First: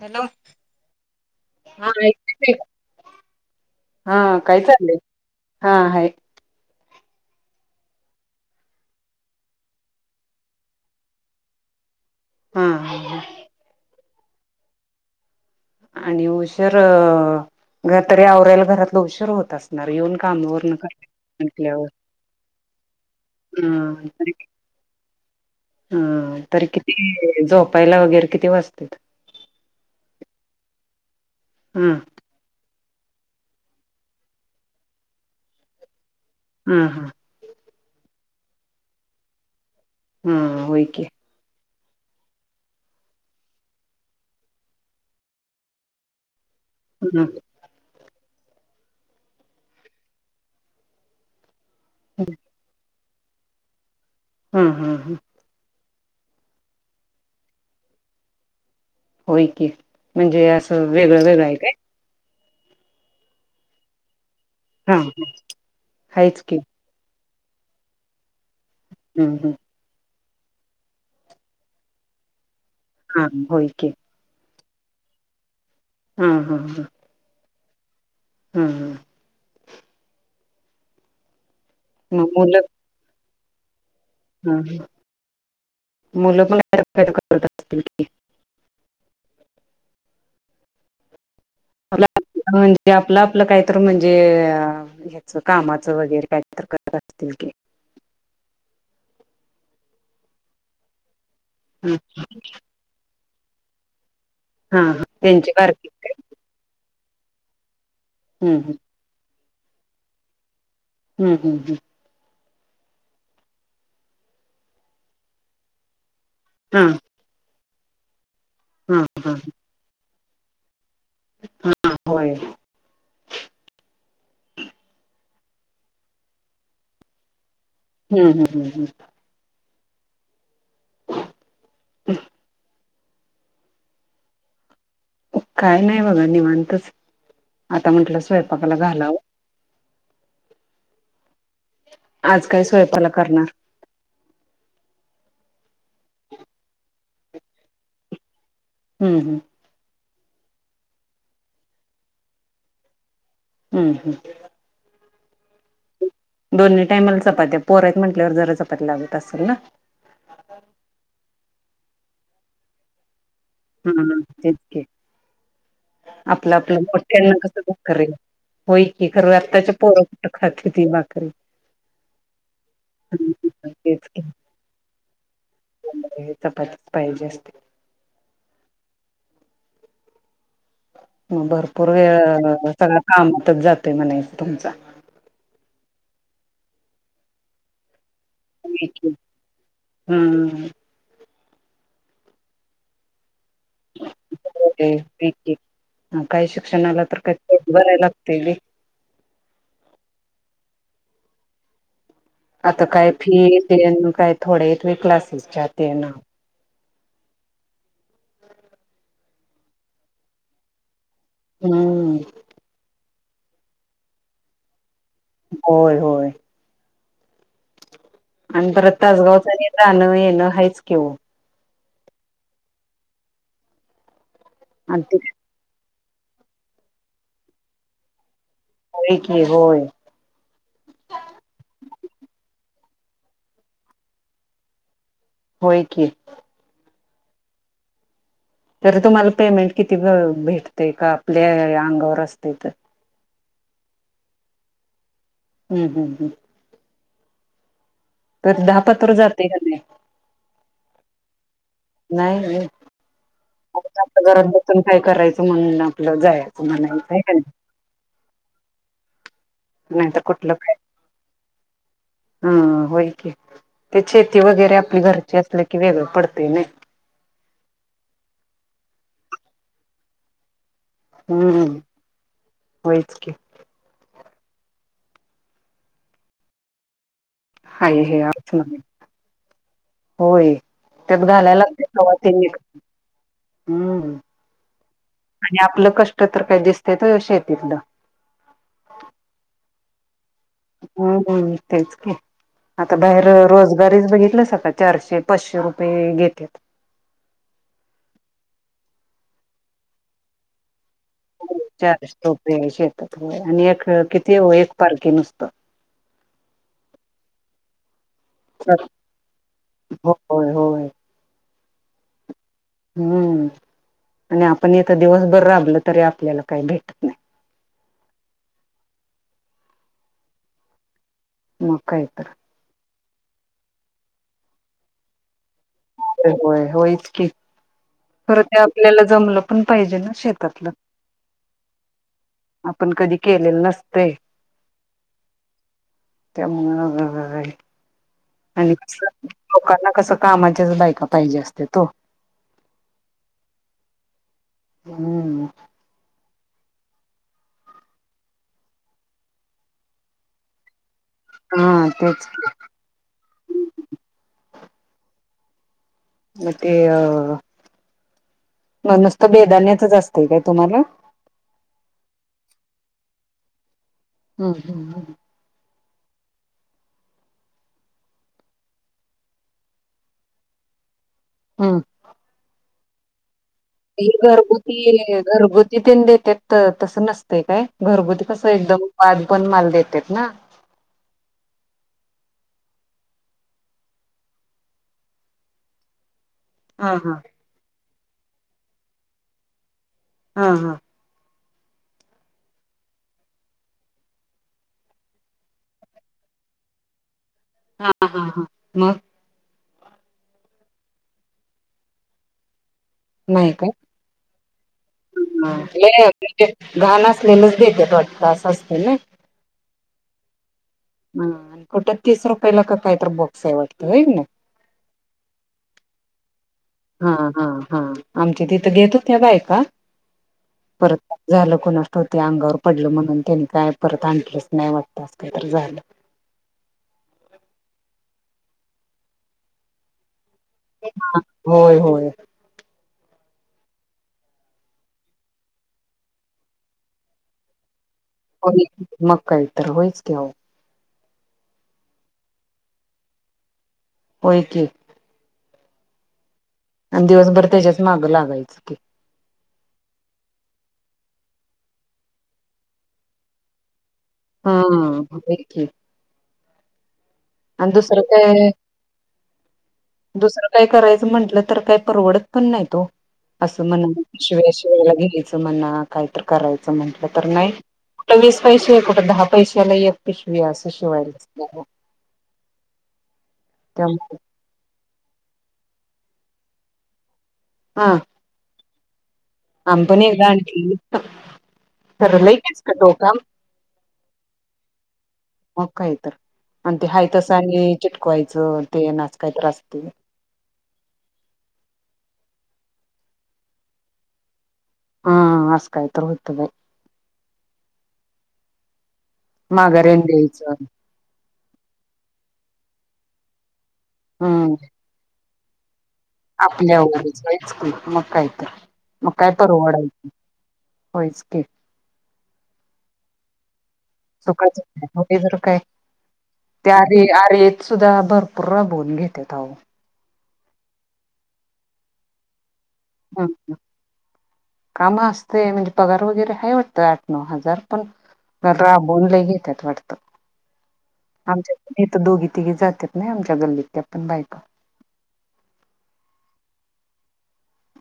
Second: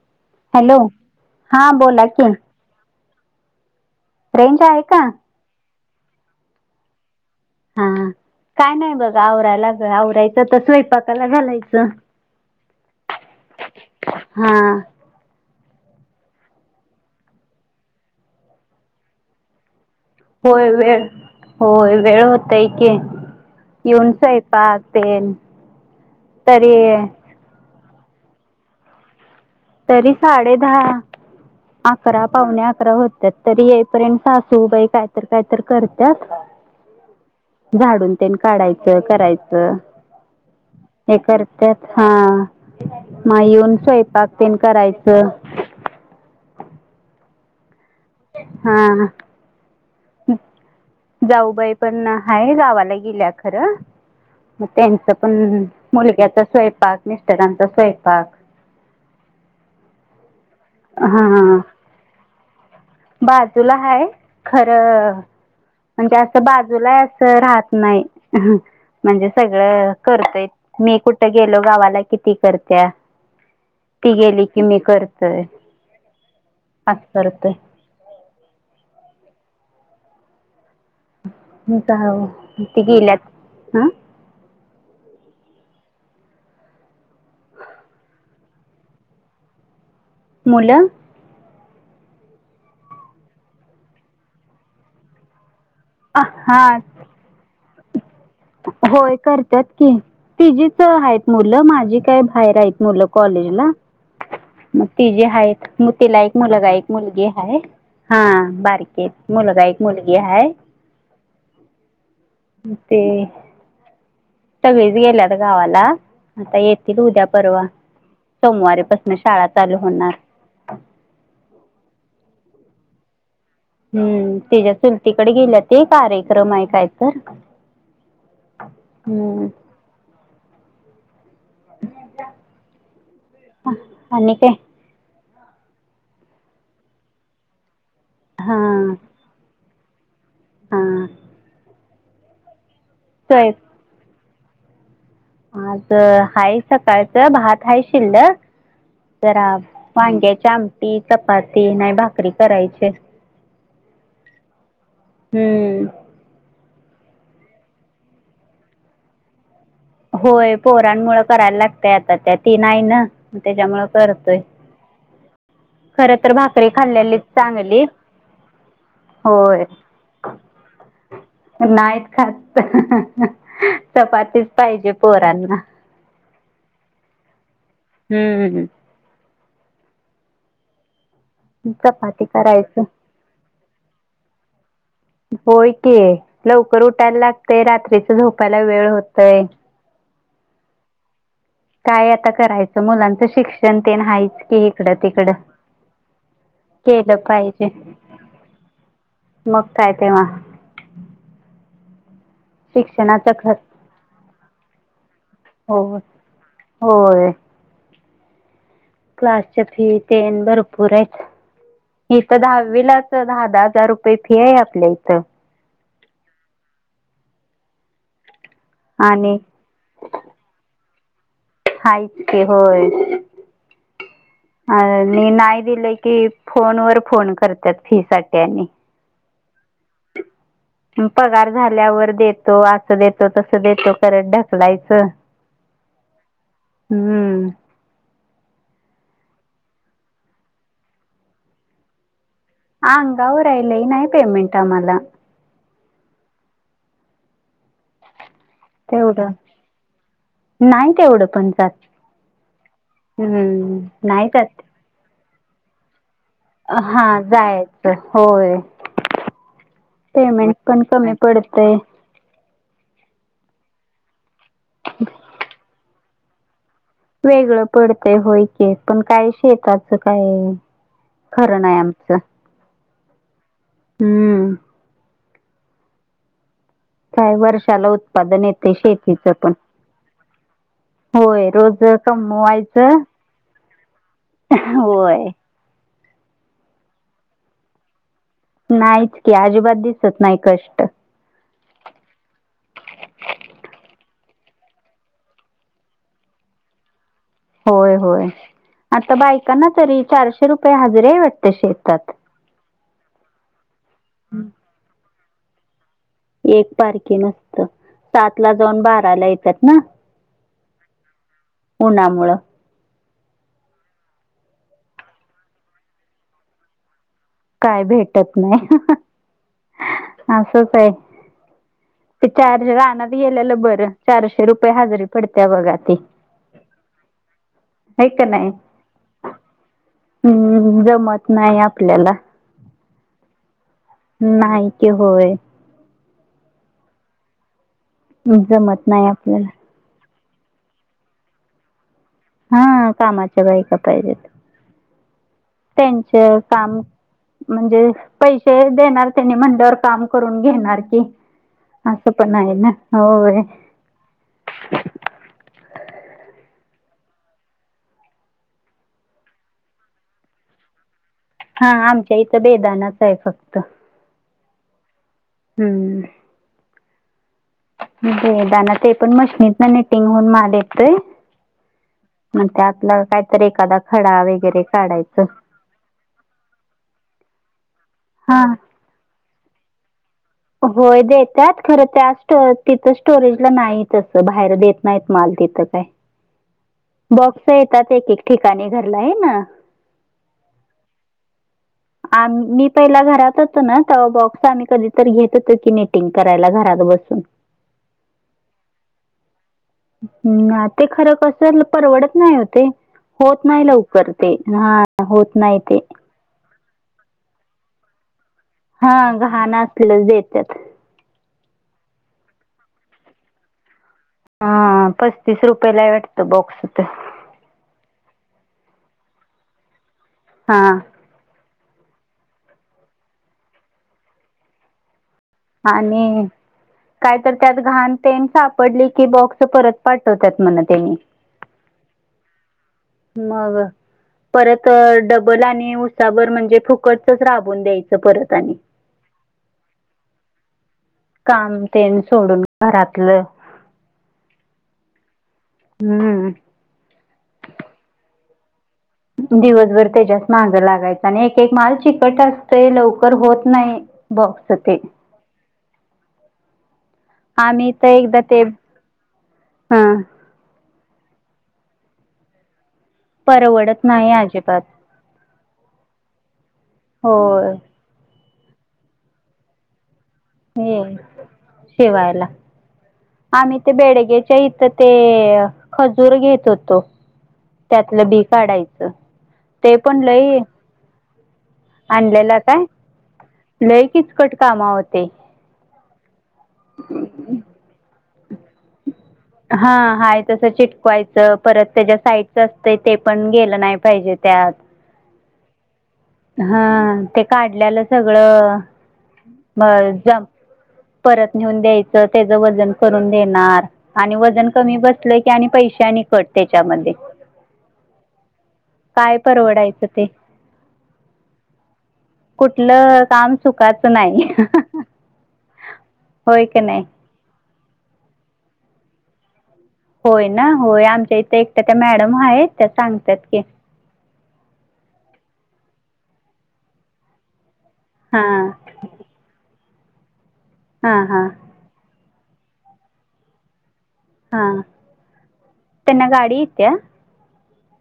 Hello. Hello हां हा बोला की. ऐकते हा काय रेंज आहे चाल? का हा आहे. हा काय नाही बघा आवराला आवरायचं तर स्वयंपाकाला घालायचं. हा. हा. हा. आणि उशर तरी आवऱ्याला घरातलं उशीर होत असणार येऊन. कामावर होय न कर वेळ - म्हटल्यावर होय वेळ होत की येऊन स्वयंपाक तेन. हम्म तरी किती झोपायला वगैरे किती वाजतात? तरी साडे दहा हा अकरा. पावणे अकरा होत्यात तरी येईपर्यंत सासूबाई काहीतरी काय तर करत्यात. हम्म हम्म झाडून तेन काढायचं करायचं. हम्म होय की. करत हा मग येऊन स्वयंपाक पण करायचं, हम्म हं.... जाऊबाई पण हा हाय गावाला गेल्या खरं, मग हा ह त्यांच पण मुलग्याचा स्वयंपाक मिस्टरांचा स्वयंपाक. होय की म्हणजे असं वेगळं वेगळं आहे हां काय. बाजूला हाय हा खरं म्हणजे हाच असं की बाजूला अस. राहत नाही म्हणजे हम्म हम्म सगळं. करतोय मी कुठं गेलो गावाला कि ती करत्या. हा होय की. ती गेली की मी करतोय. हम्म हम्म आज करतय... हम्म हम्म जा मग ते गेल्यात हा हा ह मुलं पण करत असतील की मुलं.... आप म्हणजे आपलं आपलं काय तरी म्हणजे... कामाचं वगैरे काही तर हां करत असतील की.. होय करतात की तिजी च आहेत मुलं ह माझी काय बाहेर आहेत मुलं. कॉलेज ला हा मग हा तिजी त्यांची आहेत बारकी मू तिला एक मुलगा एक मुलगी आहे हा हम्म बारकी मुलगा एक मुलगी आहे. हम्म हम्म ते सगळेच गेल्यात गावाला आता हम्म येतील उद्या परवा. हा हा सोमवारीपासून हा शाळा चालू होणार. हा होय. [unintelligible] हम्म तिच्या चुलतीकडे गेल्या ते कार्यक्रम आहे काय तर. हम्म हम्म हम्म अन काय... [unintelligible] काय नाही बघा निवांतच आता म्हटलं हा स्वयंपाकाला घालावं. हं आज काय स्वयंपाला करणार.. स्वयं आज आहे सकाळचं भात आहे शिल्लक हम्म हम्म. तर. वांग्याची आमटी चपाती नाही भाकरी करायचे. हम्म हम्म... हम्म... दोन्ही टाईमाला चपात्या पोर आहेत म्हटल्यावर जरा चपाती लागत असेल ना. होय पोहरांमुळेळ करायला लागतय आता त्या ती नाही ना. त्याच्यामुळं हम्म करतोय तेच की खर तर आपलं भाकरी आपल्या खाल्लेली मोठयाण कस पण चांगली कराच हो इ क करू होय आत्ताच्या पोर खाात त भाकरी. नाहीत खात हम्म तेच की. चपातीच पाहिजे पोरांना चपातीच पाहिजे हम्म हम्म हम्म भरपूर चपाती वेळ करायचं सगळा कामातंच जातंय म्हणायचं तुमचा होय की लवकर उठायला लागतंय, रात्रीच झोपायला वेळ होतंय. हम्म काय आता करायचं मुलांचं शिक्षण ते न हायच की इकडं तिकडं एक काय ते काही शिक्षणाला केलं तर कमी पाहिजे भरायला लागते होय मग काय तेव्हा आता काय शिक्षणाचा खर्च फी ते न काय थोडे हायेत वे क्लासेसचे. हो होय. क्लासच्या फी तेन भरपूर आहेत हम्म इथं दहावीलाच दहा दहा हजार रुपये फी आहे आपल्या इथं होय होय आणि परत तासगावचं आणि जाणं येणं हायंच की वो हायंच की होय अं आणि नाही दिलं की फोन वर फोन करत्यात फी साठी आणि होय की होय पगार झाल्यावर देतो असं देतो तसं देतो करत ढकलायचं होय की हम्म तरी तुम्हाला पेमेंट किती भ भेटते का आपल्या अंगावर असते तर अंगावर आहे लई नाही पेमेंट आम्हाला. हम्म हम्म हम्म तरी दहा पातूर जातंय का नाही? नाहीत तेवढं पण जात नाही व्हय हम्म नाही जात. पण काय करायचं म्हणून आपलं जायचं. हा म्हणायचं आहे का नाही जायचं होय. पेमेंट पण कमी पडतंय. हा होय कि तेच शेती वगैरे आपली घरची असलं की, वेगळं पडते ना. वेगळं पडतंय, होय की पण काय शेताचं काय? खरं हम्म नाही, आमचं होयच की हम्म काय वर्षाला हाय हे उत्पादन येतंय, आतमध्ये शेतीच पण होय त्यात होय, घालायला लागते रोज तवा ते निघ कमवायचं हम्म होय. आणि आपलं कष्टं, तर काय दिसतेत होय वो शेतीतलं. नाहीच की, अजिबात दिसत नाही कष्ट हम्म हम्म तेच की आता बाहेर रोजगारीचं बघितलंस का चारशे पाचशे रुपये घेतेत होय होय आता बायकांना तरी, चारशे रुपये हजरी आहे वाटतं? शेतात चारशे रूपये आहे शेतात होय आणि एक किती ओ, एक पारखी नुसतं. एक पारखे सातला जाऊन, बाराला येतात ना होय होय उन्हामुळं? हम्म आणि आपण हितं दिवसभरं राबलं तरी, आपल्याला काही भेटत नाही. काय भेटत नाही, असंच आहे. मग काय तर तेच्या एवजी रानात गेलेलं बरं चारशे रुपये हजरी पडते बघा ती होय, होय होईच की हाय का खरं नाही ते आपल्याला जमलं पण पाहिजे ना शेतातलं हम्म जमत नाही आपल्याला आपण कधी केलेलं नसतंय नाही की होय त्यामुळं [unintelligible] आणि जमत नाही कसं आपल्याला लोकांना कसं कामाच्याच बायका पाहिजे असतेत ओ हा कामाच्या बायका पाहिजेत हम्म त्यांचं काम म्हणजे पैसे देणारं त्यांनी म्हणल्यावर काम करून घेणार की हा असं तेच पण आहे ना होय म ते अ म नुसतं बेदान्याचच असतंय काय तुम्हाला हा आमच्या इथं बेदानाच आहे फक्त हम, हम हम्म बेदाना ते पण मशनीत ना निटिंग होऊन माल येतोय हम मग त्यातलं कायतरी एखादा हे खडा वगैरे घरगुती, काढायचं घरगुत तिन देतेत त तसं नसतं काय घरगुती हा कसं एकदम बारीकवानी माल देतेत ना होय देत्यात खरं त्या स्टो तिथं स्टोरेजला नाही तसं बाहेर देत नाहीत माल तिथं काय [inaudible] हा बॉक्स येतात एक, एक ठिकाणी घरला आहे ना ह, ह आम मी पहिला घरात होतो ना त बॉक्स आम्ही कधीतरी घेत होतो की निटिंग करायला घरात बसून हा, हा, हा मग हम् ते खरं परवडत नाही हो ते होत नाही लवकर ते हा होत नाही ते लय म्हणजे घाण असलेलंच देत्यात ते अस असत हा घाण असलेल देत्यात ह आणि कुठं तीस रुपयाला का काय तर बॉक्स आहे वाटतं होय की नाई हा पस्तीस रुपये ला वाटतं बॉक्स तो हा, हा, हा आमची तिथं घेत होत्या बायका हा परत झालं कुणाष्ठौक अंगावर पडलं म्हणून त्यानी काय परत आणलंच नाही वाटत आणि काय तर त्यात घाण तेन सापडली की बॉक्स परत पाठवत्यात मण होय, होय मग परत डबल आणि उसाभर म्हणजे फुकटचच राबून द्यायचं परत हो आणि की मग काय तर होयच की ओ काम तेण सोडून घरातलं होय की हम्म आण दिवसभर त्याच्याच मागं लागायचं की दिवसभर त्याच्याच माग लागायच आणि एक, एक माल चिकट असतय लवकर होत नाही हा बॉक्स ते हा. आणि आम्ही तर दुसरं एकदा ते काय हा दुसरं काय करायचं म्हटलं तर काय परवडत पण नाही तो. असं परवडत म्हणा नाही पिशव्या अजिबात शिवायला घ्यायचं म्हणा काहीत करायचं म्हंटलं तर नाही. होय कुठ वीस पैसे आहे कुठं दहा पैशाला एक पिशवी असं शिवायला. ठेवायला. आम्ही ते त्यामुळे बेडग्याच्या इथं ते खजूर घेत होतो. त्यातलं बी काढायचं. ते आम्ही पण एकदा लई आणलेलं खरं लई किचकट होता. लैकीच कट कामा होते. मग काही तर आणि ते हाय तसं आणि चिटकवायचं ते अस काय असतय. हय तसं चिट शकवायच परत त्याच्या साहित्य असतं ते पण गेलं नाही पाहिजे त्यात. हा असं काय तर होतं बाई हा ते काढल्यालं सगळं. ब माघाऱ्यान जम द्यायचं परत नेऊन द्यायचं त्याच वजन करून देणार. आणि वजन कमी बसलं की आणि पैशा निघ. आपल्यावर जायच त मग कायत मग काय परवडायचं. हो स्के. कुठलं काम सुखाचं नाही. सुखाच होय जर काय होय का त्या नाही आर आरयेत सुद्धा भरपूर राबवून घेतेतऊ. होय ना होय आमच्या इथे एकट्या त्या मॅडम आहेत त्या सांगतात की. कामा असते म्हणजे पगार वगैरे हय वाटतं आठ नऊ हजार. पण हां बनले घेतात वाटत हां हां आमच्या. नाही तर दोघी तिघे जातात नाही आमच्या गल्लीत. हा त्यांना गाडी येते.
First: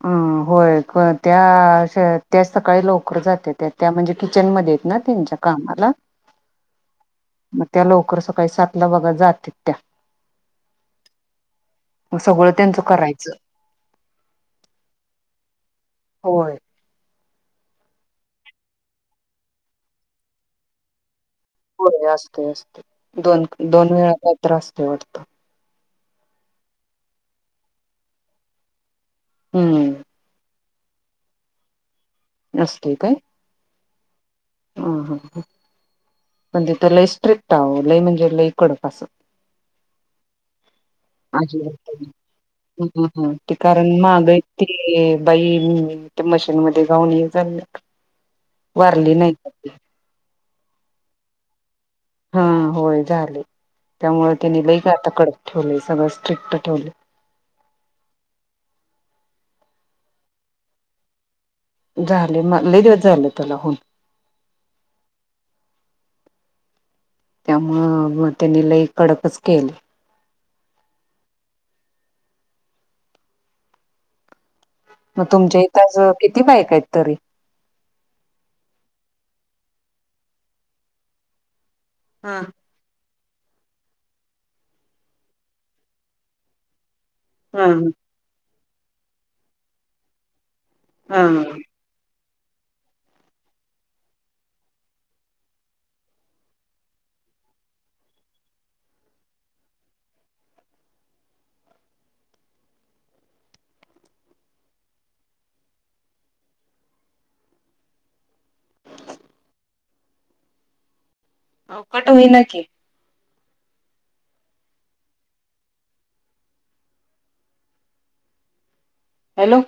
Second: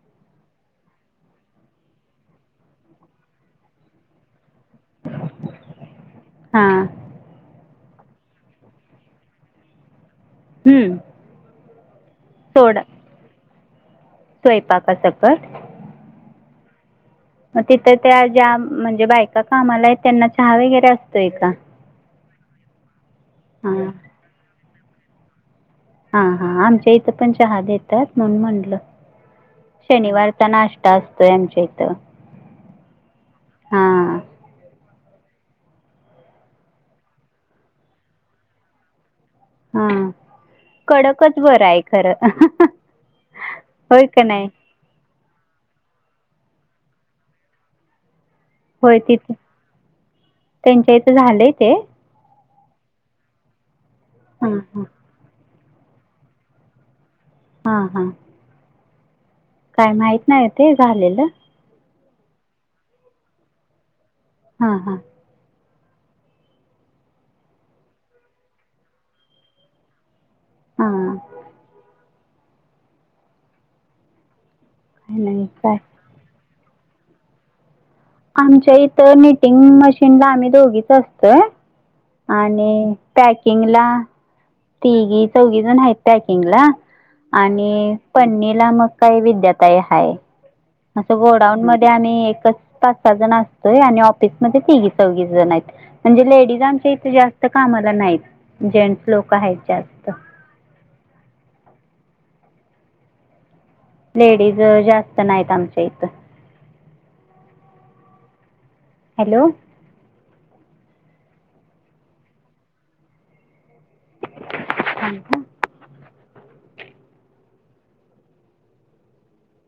हम होय त्या त्या सकाळी लवकर जाते त्या त्या म्हणजे किचनमध्येध्ये. ना त्यांच्या कामाला हां मग त्या लवकर सकाळी सात ला बघा जातील त्या. मग सगळं त्यांच करायचं. स्वयंपाका सकट. होय. मग तिथं त्या ज्या म्हणजे बायका कामाला आहेत त्यांना चहा वगैरे असतोय का. हो असते असते दोन हां दोन वेळा त्र असते वाटत. हा हा आमच्या इथं पण चहा येतात म्हणून म्हटलं. हम्म. शनिवारचा नाश्ता असतोय आमच्या इथं. नस् काय. हां. ह ह ह पण तिथं लय स्ट्रिक्ट आहें लय म्हणजे लईकडं पा असं. हा कडकच बरं आहे अजिबात नाही. खरं ते कारण होय का माग नाही. ते बाई मी ते मशीन मध्ये गाऊन ये ललं. होय तिथे त्यांच्या इथं झालंय ते. हा होय झाले त्यामुळे हा त्यांनी हा लईक आता कडक ठेवले सगळं स्ट्रिक्ट ठेवले. हा हा. काय माहत नाही ते झालेलं. झाले म लई दिवस झाले त्याला हून. हा हा. त्यामुळं त्यांनी लई कडकच केले. हा. काही मग नाही तुमच्या काय इथ असं किती बायका आहेत तरी. आमच्या इथं निटिंग मशीनला आम्ही दोघीच असतोय हा आणि पॅकिंगला तिघी चौघीजण आहेत पॅकिंगला हा आणि पणनीला मग काही विद्याताय हाय. असं हा गोडाऊन मध्ये आम्ही एकच पाच सहा जण असतोय आणि ऑफिसमध्ये तिघीचौघी जण आहेत. म्हणजे लेडीज आमच्या इथे जास्त कामाला नाहीत जेंट्स लोक आहेत जास्त लेडीज जास्त नाहीत आमच्या इथं. हॅलो. अहो कट होईना की. थांब हं हॅलो.